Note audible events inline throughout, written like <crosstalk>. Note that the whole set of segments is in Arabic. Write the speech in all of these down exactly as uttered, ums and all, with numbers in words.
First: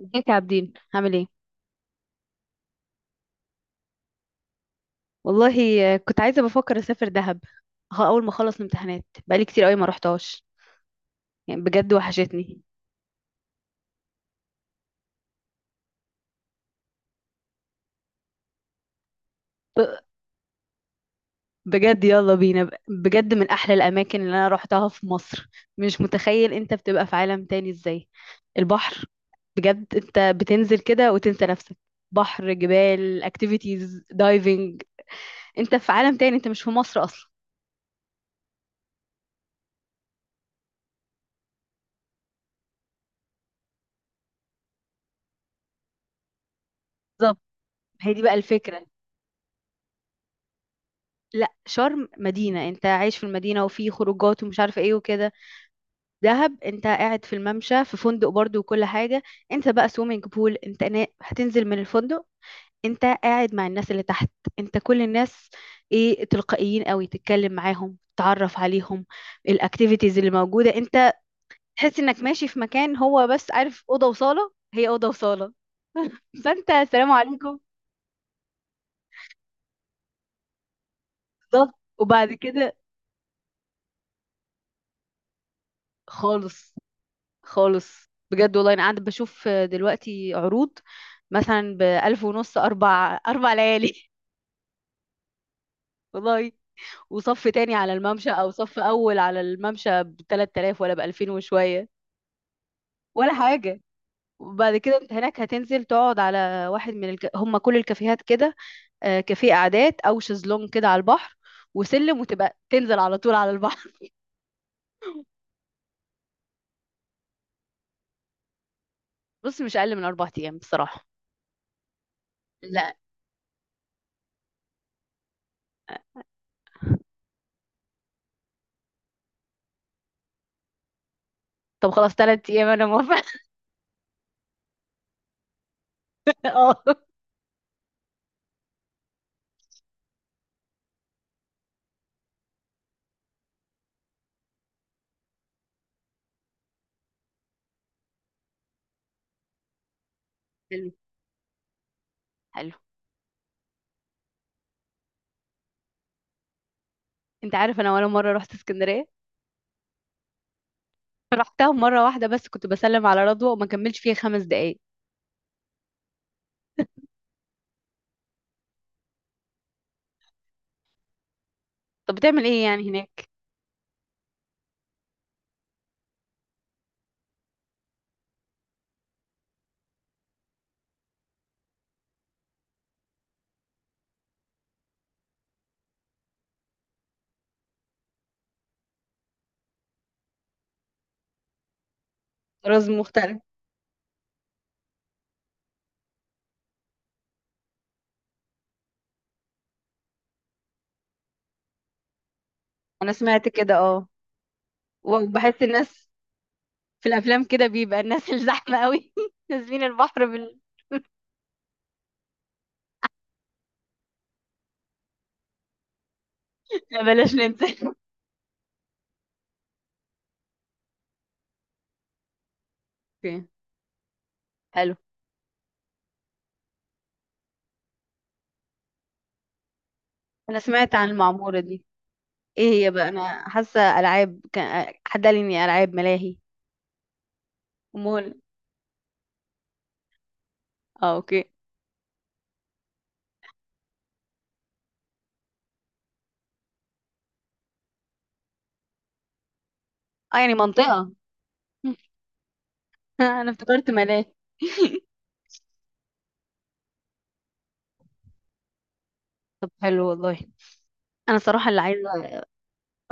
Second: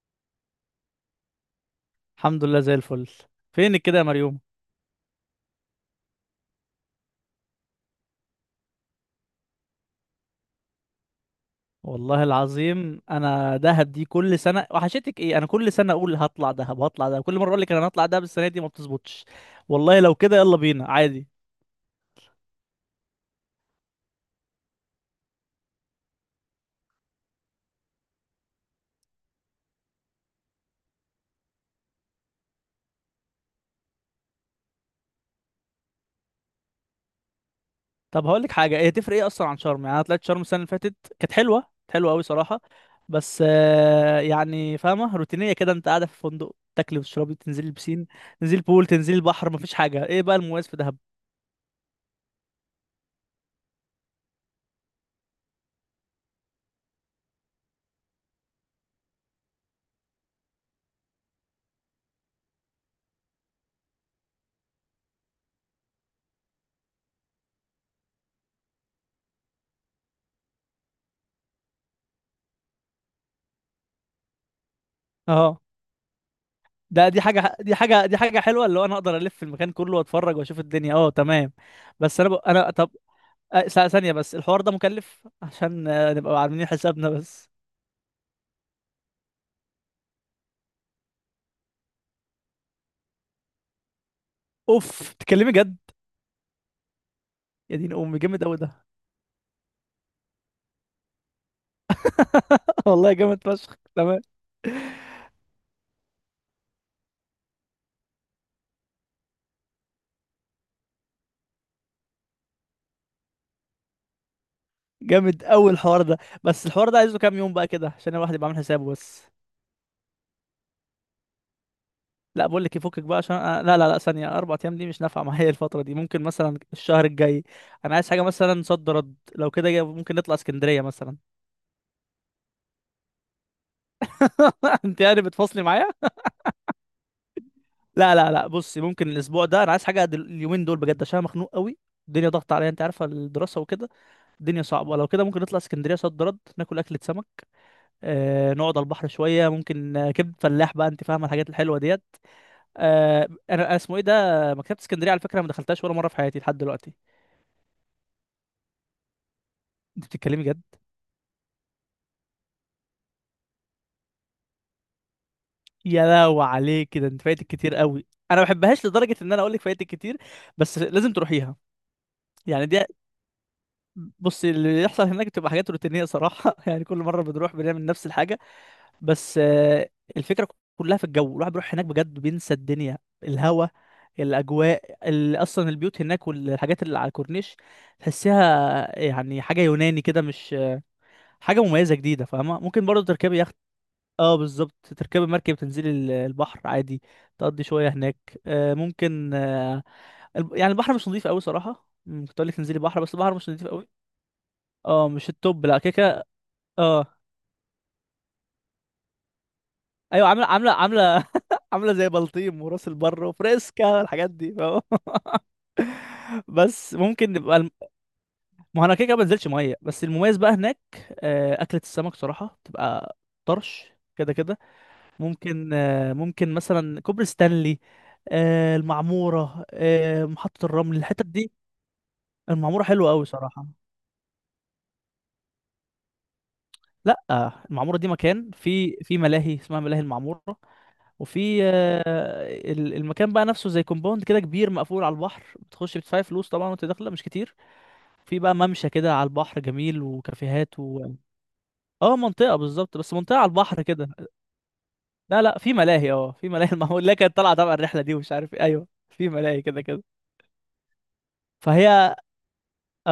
ازيك يا عابدين، عامل ايه؟ الحمد لله زي الفل. فينك كده يا مريوم؟ والله، آه، كنت عايزه، بفكر اسافر دهب. ها، اول ما اخلص الامتحانات بقالي كتير قوي ما روحتهاش. يعني بجد والله وحشتني. العظيم انا دهب دي كل سنه وحشتك ايه، انا كل سنه اقول هطلع دهب هطلع دهب، كل مره اقول لك انا هطلع دهب السنه دي ما بتظبطش. ب- والله لو كده يلا بينا عادي. بجد يلا بينا، ب- بجد من احلى الاماكن اللي انا روحتها في مصر. مش متخيل انت بتبقى في عالم تاني ازاي. البحر. بجد انت بتنزل كده وتنسى نفسك. بحر، جبال، اكتيفيتيز، دايفنج. انت في عالم تاني، انت مش في مصر اصلا. طب هقول لك حاجه، هي تفرق ايه اصلا عن شرم؟ يعني انا طلعت شرم السنه اللي فاتت، كانت حلوه كانت حلوه قوي صراحه. بس آه، يعني فاهمه روتينيه كده، انت قاعده في فندق تاكلي وتشربي بالظبط. تنزلي البسين هي دي بقى تنزلي الفكره. البول تنزلي البحر، مفيش حاجه. ايه بقى المميز في دهب؟ لا، شرم مدينه، انت عايش في المدينه وفي خروجات ومش عارفه ايه وكده. دهب انت قاعد في الممشى في فندق برضو وكل حاجة. انت بقى سويمنج بول، انت نا... هتنزل من الفندق. انت قاعد مع الناس اللي تحت. انت كل الناس. ايه، تلقائيين قوي، تتكلم معاهم، تعرف عليهم. الاكتيفيتيز اللي موجودة، انت تحس انك ماشي في مكان، هو بس عارف أوضة وصالة، هي أوضة وصالة. اه، فانت ده السلام دي حاجة عليكم. دي حاجة دي حاجة حلوة، اللي هو انا اقدر الف في المكان كله واتفرج واشوف الدنيا. اه تمام. بالظبط، بس انا وبعد ب... انا كده. طب، آه، ث- ثانية بس. الحوار ده مكلف، عشان آه، نبقى عاملين خالص. حسابنا بس. خالص بجد، والله انا قاعدة بشوف دلوقتي عروض. مثلا بألف ونص، أربع أربع ليالي. اوف، تكلمي جد؟ <laughs> والله. وصف تاني يا دين على امي، الممشى جامد او قوي صف ده. اول على الممشى ب تلات آلاف ولا ب ألفين وشويه. <laughs> والله ولا جامد فشخ حاجه. تمام. وبعد كده انت هناك هتنزل تقعد على واحد من الك... هم، كل الكافيهات كده. آه، كافيه قعدات او شезлونج كده على البحر. وسلم وتبقى تنزل على طول على البحر. جامد قوي الحوار ده. بس الحوار ده عايزه كام يوم بقى كده، عشان الواحد يبقى عامل حسابه بس؟ <laughs> بص مش اقل من اربع ايام بصراحه. لا، بقول لك لا. يفكك بقى، عشان آه، لا لا لا ثانية، أربع أيام دي مش نافعة معايا، الفترة دي ممكن مثلا الشهر الجاي. أنا عايز حاجة مثلا صد رد، لو كده ممكن نطلع اسكندرية مثلا. طب خلاص، تلات ايام انا موافقه. <laughs> انت يعني بتفصلي معايا؟ <laughs> اه. لا لا لا، بصي، ممكن الاسبوع ده، انا عايز حاجه دل- اليومين دول بجد، عشان انا مخنوق قوي. الدنيا ضغط عليا، انت عارفه الدراسه وكده. الدنيا صعبه. لو كده ممكن نطلع اسكندريه صد رد، ناكل اكله سمك، آه نقعد على البحر شويه، ممكن آه، كبد فلاح بقى، حلو. انت فاهمه الحاجات الحلوه ديت. حلو. آه، انا أنا اسمه ايه ده، مكتبه اسكندريه على فكره ما دخلتهاش ولا مره في حياتي لحد دلوقتي. انت عارف، انا ولا مره رحت اسكندريه. انت بتتكلمي جد؟ رحتها مره واحده، بس كنت بسلم على رضوى وما كملش فيها خمس دقايق. يا لو عليك كده، انت فايتك كتير قوي. انا ما بحبهاش، لدرجه ان انا اقول لك فايتك كتير، بس لازم تروحيها. طب بتعمل ايه يعني دي، يعني هناك؟ بص اللي يحصل هناك، بتبقى حاجات روتينية صراحة. <laughs> يعني كل مرة بنروح بنعمل نفس الحاجة. بس آه، الفكرة كلها في الجو. الواحد بيروح هناك بجد بينسى الدنيا. الهوا، الأجواء، ال- أصلا البيوت هناك والحاجات اللي على الكورنيش، تحسيها يعني حاجة يوناني كده، مش حاجة مميزة جديدة فاهمة. ممكن طراز برضه تركبي مختلف. يخت. اه بالظبط، تركبي مركب تنزلي ال- البحر عادي، تقضي شوية هناك، آه، ممكن آه، الب- يعني البحر مش نظيف قوي صراحة. مم، كنت أقول لك تنزلي بحر انا بس البحر سمعت مش نظيف كده، قوي. اه. اه مش وبحس التوب لا، كده الناس كده. في اه الافلام كده بيبقى الناس الزحمه قوي، <laughs> نازلين البحر ايوه، عامله بال... عامله عامله <laughs> عامله زي بلطيم وراس البر وفريسكا، الحاجات دي فاهم؟ <laughs> بس لا، ممكن بلاش نبقى الم... ننزل. ما هو انا كده كده ما بنزلش ميه. بس المميز بقى هناك، آه، اكله السمك صراحه بتبقى اوكي. طرش كده كده. حلو. ممكن آه، ممكن مثلا كوبري ستانلي، آه، المعموره، آه، انا محطه سمعت الرمل، عن الحتت دي. المعموره دي. ايه المعموره هي بقى؟ حلوه قوي انا صراحه. حاسه العاب، كان حد قال لي اني العاب ملاهي. لا، المعموره دي مول. مكان في في ملاهي، اسمها ملاهي المعموره. اه، اوكي. وفي آه، ال- المكان بقى نفسه زي كومباوند كده كبير مقفول على البحر، بتخش بتدفعي فلوس طبعا وانت داخله مش كتير. في بقى ممشى كده على البحر جميل اه، يعني وكافيهات و... منطقه. <laughs> اه منطقه، بالظبط، بس منطقه على انا البحر افتكرت كده. ملاهي. لا لا، في ملاهي، اه في ملاهي. <laughs> المعمول، لا كانت طالعه تبع الرحله دي ومش عارف ايه، ايوه في ملاهي طب كده كده. حلو والله. انا صراحه اللي فهي عايزه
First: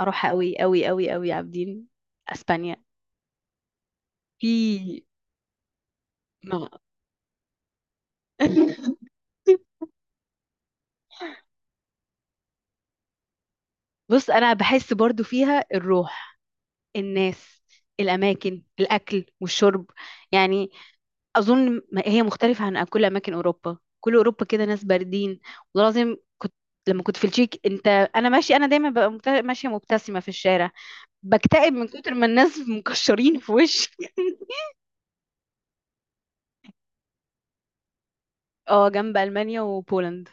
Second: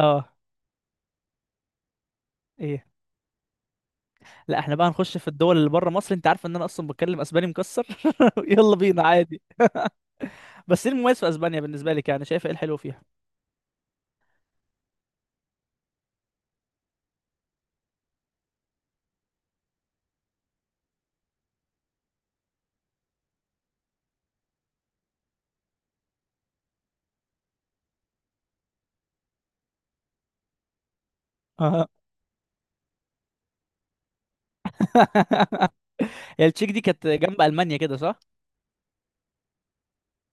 اروح قوي قوي قوي قوي، عابدين، اسبانيا. ايه؟ لا احنا بقى في. هنخش في الدول اللي بره مصر؟ انت عارف <laughs> ان انا نعم. اصلا بتكلم اسباني مكسر. <laughs> يلا بينا عادي. بس ايه المميز في اسبانيا بالنسبه لك؟ يعني شايفه ايه الحلو فيها؟ بص، انا بحس برضو فيها الروح، الناس، الأماكن، الأكل والشرب، يعني. أظن ما- هي مختلفة عن كل أماكن أوروبا، كل أوروبا كده ناس باردين. وده لازم كنت. لما كنت في التشيك، أنت. أنا ماشي، أنا دايما ببقى مبت- ماشية مبتسمة في الشارع. بكتئب من اه. كتر ما الناس <laughs> مكشرين في وشي. <laughs> <laughs> هي التشيك دي كانت جنب المانيا كده، صح؟ اه، جنب ألمانيا وبولند.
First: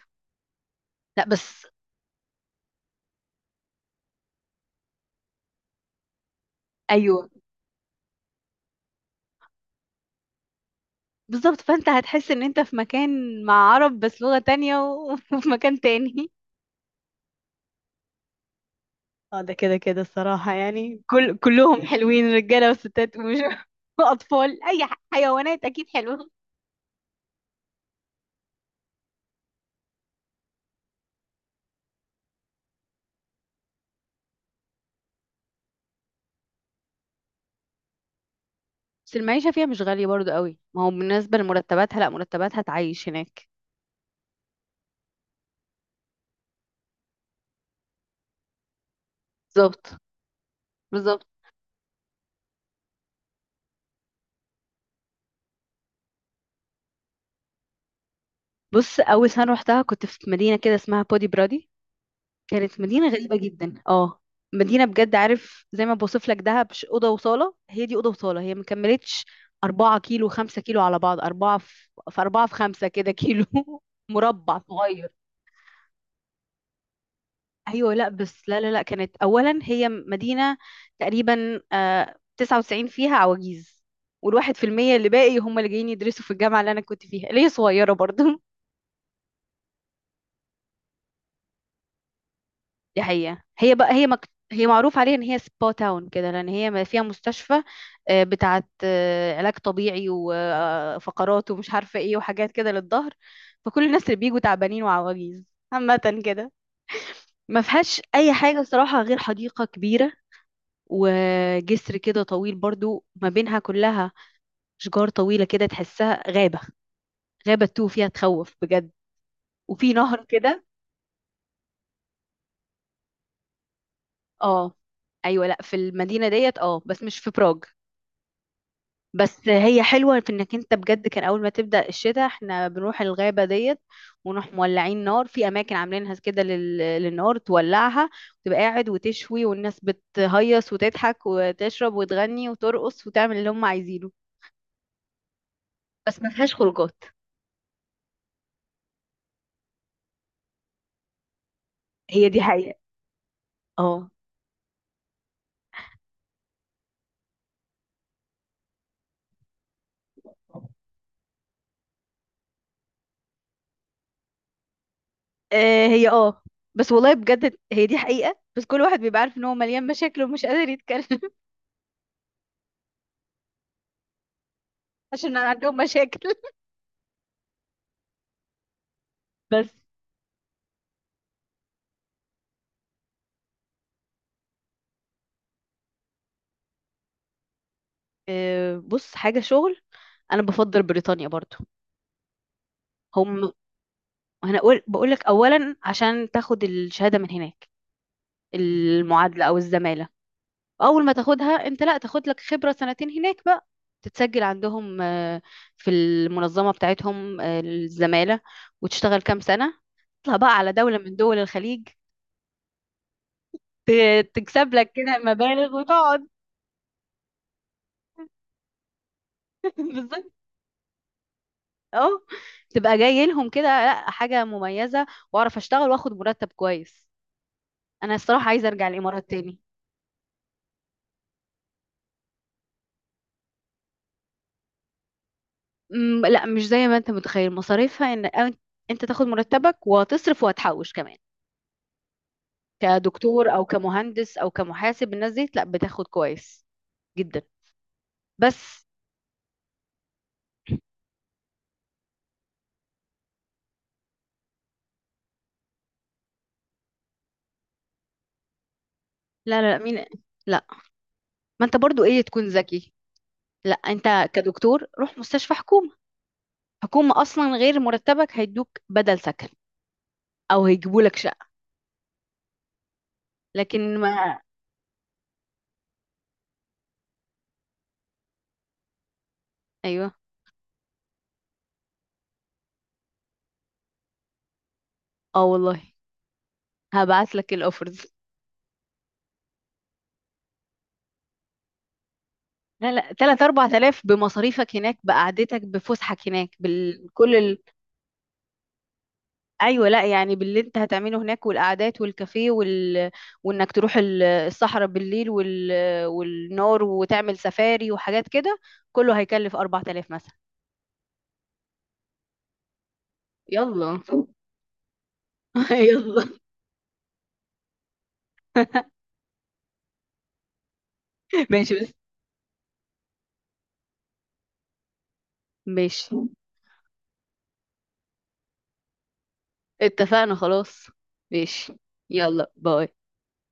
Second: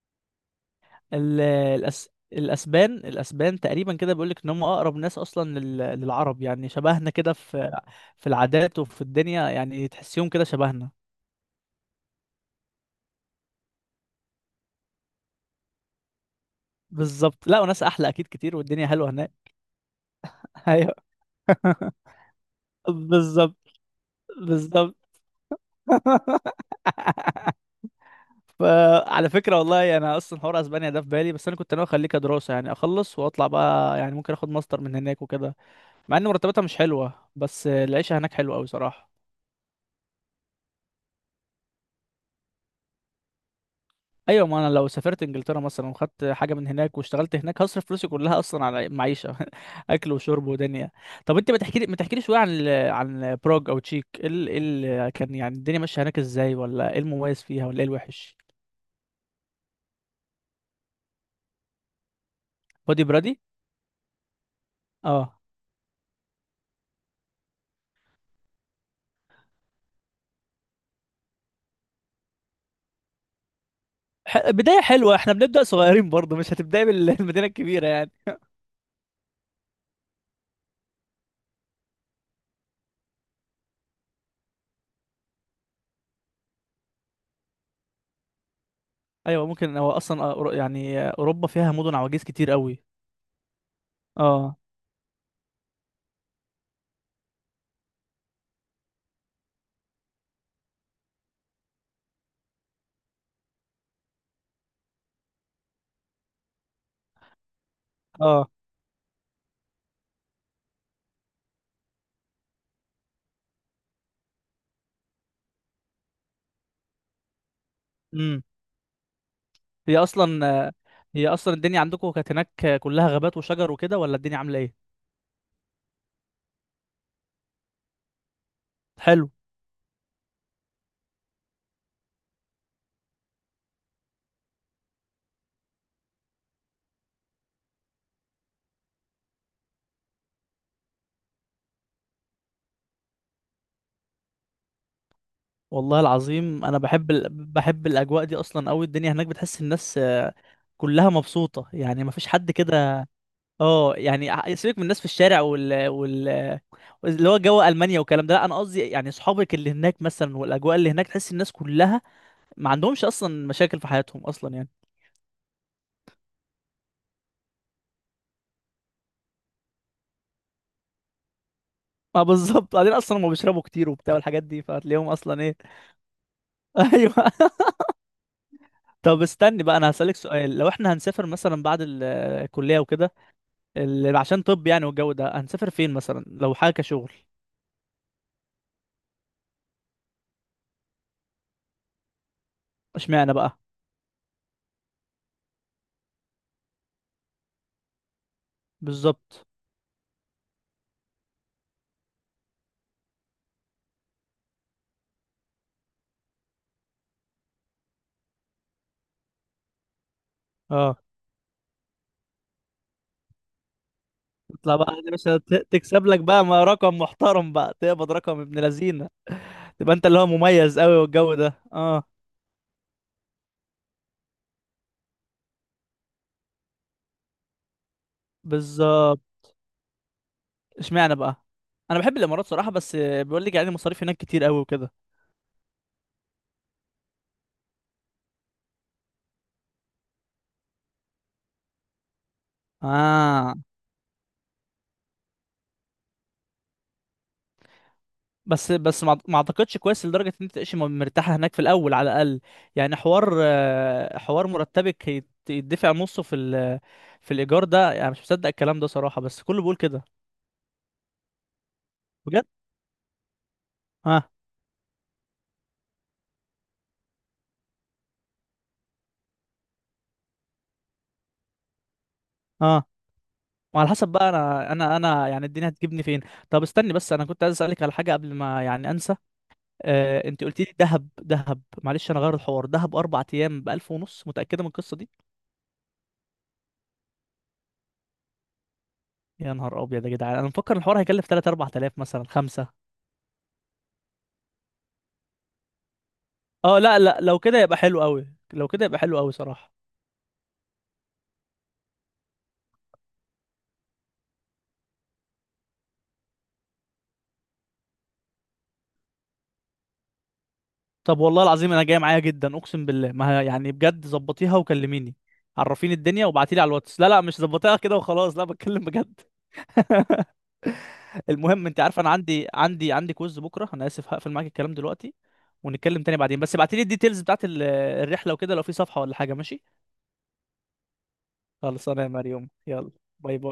لا ال... بس. الأس... الاسبان الاسبان تقريبا كده بيقول لك ان هم اقرب ناس اصلا لل... للعرب، يعني شبهنا أيوه. كده في في العادات وفي الدنيا، يعني تحسيهم كده شبهنا. بالظبط، فأنت هتحس إن أنت في مكان مع عرب بس لغة تانية، و- <laughs> وفي مكان تاني. بالظبط. لا وناس احلى اكيد كتير، والدنيا حلوه اه، هناك. ده كده كده <laughs> الصراحة، ايوه يعني كل كلهم حلوين، رجالة وستات ومش بالظبط <laughs> وأطفال، أي بالظبط. ح- حيوانات أكيد حلوة. <laughs> فعلى فكره والله انا اصلا حوار اسبانيا ده في بالي، بس انا كنت ناوي اخليه كدراسه، يعني اخلص واطلع بقى، يعني ممكن اخد ماستر من هناك وكده. مع ان مرتباتها مش حلوه بس العيشه هناك حلوه قوي صراحه. بس المعيشة فيها مش غالية برضو قوي، ما هو بالنسبة لمرتباتها، لا مرتباتها تعيش هناك. ايوه، ما انا لو سافرت انجلترا مثلا وخدت حاجه من هناك واشتغلت هناك، هصرف فلوسي كلها اصلا على معيشه. بالظبط. <laughs> اكل وشرب ودنيا. بالظبط. طب انت ما تحكي لي ما تحكي لي شويه عن ال- عن بروج او تشيك، ايه ال... إيه ال... كان يعني الدنيا ماشيه هناك ازاي، ولا ايه المميز فيها، ولا ايه الوحش؟ بص، أول سنة روحتها كنت في مدينة كده اسمها بودي برادي. كانت بودي مدينة برادي؟ غريبة جدا، اه. مدينة بجد، اه، عارف، زي ما بوصف لك دهب، ش- أوضة وصالة، هي دي أوضة وصالة هي مكملتش. أربعة كيلو، خمسة كيلو على بعض، أربعة في في أربعة في خمسة كده كيلو. <laughs> ح... مربع بدايه صغير. حلوه، احنا بنبدا صغيرين برضه، مش هتبداي بالمدينه <laughs> الكبيره ايوه، لا يعني. بس، لا لا لا، كانت اولا هي مدينه تقريبا آه تسعة وتسعين فيها عواجيز. والواحد في المية اللي باقي هم اللي جايين يدرسوا في الجامعه اللي انا كنت فيها، اللي هي صغيره برضه. ايوه. ممكن هو اصلا أ- أورو- يعني اوروبا فيها مدن عواجيز كتير <laughs> قوي. دي حقيقه، هي بقى، هي مك... اه. هي معروف عليها ان هي سبا تاون كده، لان هي ما فيها مستشفى، آه، بتاعت آه، علاج طبيعي وفقرات ومش عارفه ايه وحاجات كده للظهر. فكل الناس اللي بيجوا تعبانين وعواجيز. عامه كده. ما فيهاش اي اه. حاجه صراحه غير حديقه كبيره، وجسر كده طويل برضو ما بينها كلها، شجار طويلة كده تحسها غابة. غابة تو فيها، تخوف بجد. وفي هي نهر اصلا كده. هي اصلا الدنيا عندكم كانت هناك كلها غابات وشجر وكده، ولا الدنيا عامله اه. ايه؟ ايوه، لا في المدينة ديت، اه، بس مش في براغ. حلو. بس هي حلوة في انك انت بجد كان اول ما تبدأ الشتاء احنا بنروح الغابة ديت. ونروح مولعين نار في اماكن عاملينها كده لل... للنار تولعها. وتبقى قاعد وتشوي والناس بتهيص وتضحك وتشرب وتغني وترقص وتعمل اللي هم عايزينه. والله بس ما فيهاش العظيم انا خروجات. بحب ال... بحب الاجواء دي اصلا قوي. الدنيا هناك بتحس الناس آه، كلها مبسوطه، يعني ما فيش هي دي حد حقيقة. كده. اه، اه. يعني ع- سيبك من الناس في الشارع وال... وال... اللي هو جو المانيا والكلام ده، لا انا قصدي يعني اصحابك اللي هناك مثلا والاجواء اللي هناك، تحس الناس كلها ما عندهمش اصلا مشاكل في حياتهم اصلا يعني. آه هي اه. بس والله بجد هي دي حقيقة، بس كل واحد بيبقى عارف ان هو مليان مشاكل ومش قادر يتكلم. <laughs> ما بالظبط، بعدين اصلا هم بيشربوا كتير وبتاع الحاجات دي، فهتلاقيهم عشان اصلا ايه. عندهم مشاكل. <laughs> ايوه. طب استني بس. بقى، انا هسألك سؤال. لو احنا هنسافر مثلا بعد ال- الكلية وكده، ال- عشان طب يعني والجو ده، هنسافر فين مثلا لو حاجة كشغل؟ آه بص، حاجة شغل، انا بفضل بريطانيا برضو. اشمعنى هم بقى؟ انا اقول بقول لك اولا عشان تاخد الشهادة من هناك، المعادلة بالظبط. او الزمالة. اول ما تاخدها انت، لا تاخد لك خبرة سنتين هناك بقى. تتسجل عندهم، آه، في المنظمة بتاعتهم، آه، الزمالة. وتشتغل كام سنة. تطلع بقى على اه دولة من دول الخليج. ت- تكسب تطلع لك بقى يا كده باشا، ت- مبالغ تكسب لك وتقعد. بقى ما رقم محترم بقى، تقبض رقم ابن لذينه. <laughs> تبقى انت اللي بالظبط. هو مميز قوي، والجو ده اه. اه. تبقى جاي لهم كده، لا حاجة مميزة، واعرف اشتغل واخد مرتب كويس. انا الصراحة عايزة ارجع بالظبط. الامارات تاني. اشمعنى بقى؟ انا بحب الامارات صراحة، بس بيقول لك يعني المصاريف هناك كتير قوي وكده. أمم، لا، مش زي ما انت متخيل مصاريفها، ان أن- انت تاخد مرتبك وتصرف وهتحوش كمان. كدكتور اه. او كمهندس او كمحاسب، الناس دي لا بتاخد كويس جدا. بس بس. بس ما ما اعتقدش كويس لدرجه ان انت تعيش م- مرتاحه هناك في الاول على الاقل. يعني حوار آه، حوار مرتبك يت- يدفع نصه في ال- في الايجار ده، يعني مش مصدق الكلام ده صراحه، بس كله لا، بيقول لا لا، مين؟ كده. لا. ما انت برضو ايه، بجد. تكون ذكي. لا اه. انت كدكتور، روح مستشفى حكومة. حكومة اصلا غير مرتبك هيدوك بدل سكن، او هيجيبوا لك شقة. اه وعلى لكن حسب بقى، ما. انا انا انا يعني الدنيا هتجيبني فين. طب استني بس، انا كنت عايز اسالك على حاجه قبل ما يعني انسى. ايوه، آه انت قلت لي دهب، دهب معلش انا غير الحوار، دهب اربع ايام ب ألف ونص، متاكده من القصه دي؟ اه والله، هبعت لك الاوفرز. يا نهار ابيض يا جدعان، انا مفكر الحوار هيكلف ثلاثة أربعة تلاف مثلا خمسة. لا لا، ثلاثة اربعة آلاف بمصاريفك هناك، بقعدتك، بفسحك هناك، اه لا لا، بكل لو ال... كده يبقى حلو قوي. لو كده يبقى حلو قوي صراحة. ايوه. لا يعني باللي انت هتعمله هناك، والقعدات والكافيه وال... وانك تروح ال- الصحراء بالليل وال... والنار وتعمل سفاري وحاجات كده. كله هيكلف اربعة آلاف مثلا. طب والله العظيم انا جاي معايا جدا، اقسم بالله. ما هي، يعني يلا. بجد ظبطيها وكلميني، <laughs> عرفيني الدنيا يلا. وابعتيلي على الواتس. لا لا، مش ظبطيها كده وخلاص، لا <laughs> بتكلم بجد. <laughs> المهم ماشي انت بس. عارف انا عندي عندي عندي كوز بكرة، انا اسف هقفل معاك الكلام دلوقتي، ونتكلم ماشي. تاني بعدين. بس ابعتيلي الديتيلز بتاعت ال- الرحلة وكده، لو في صفحة ولا حاجة، ماشي؟ اتفقنا خلاص. ماشي. خلاص انا يا مريم، يلا، يلا. باي. باي باي.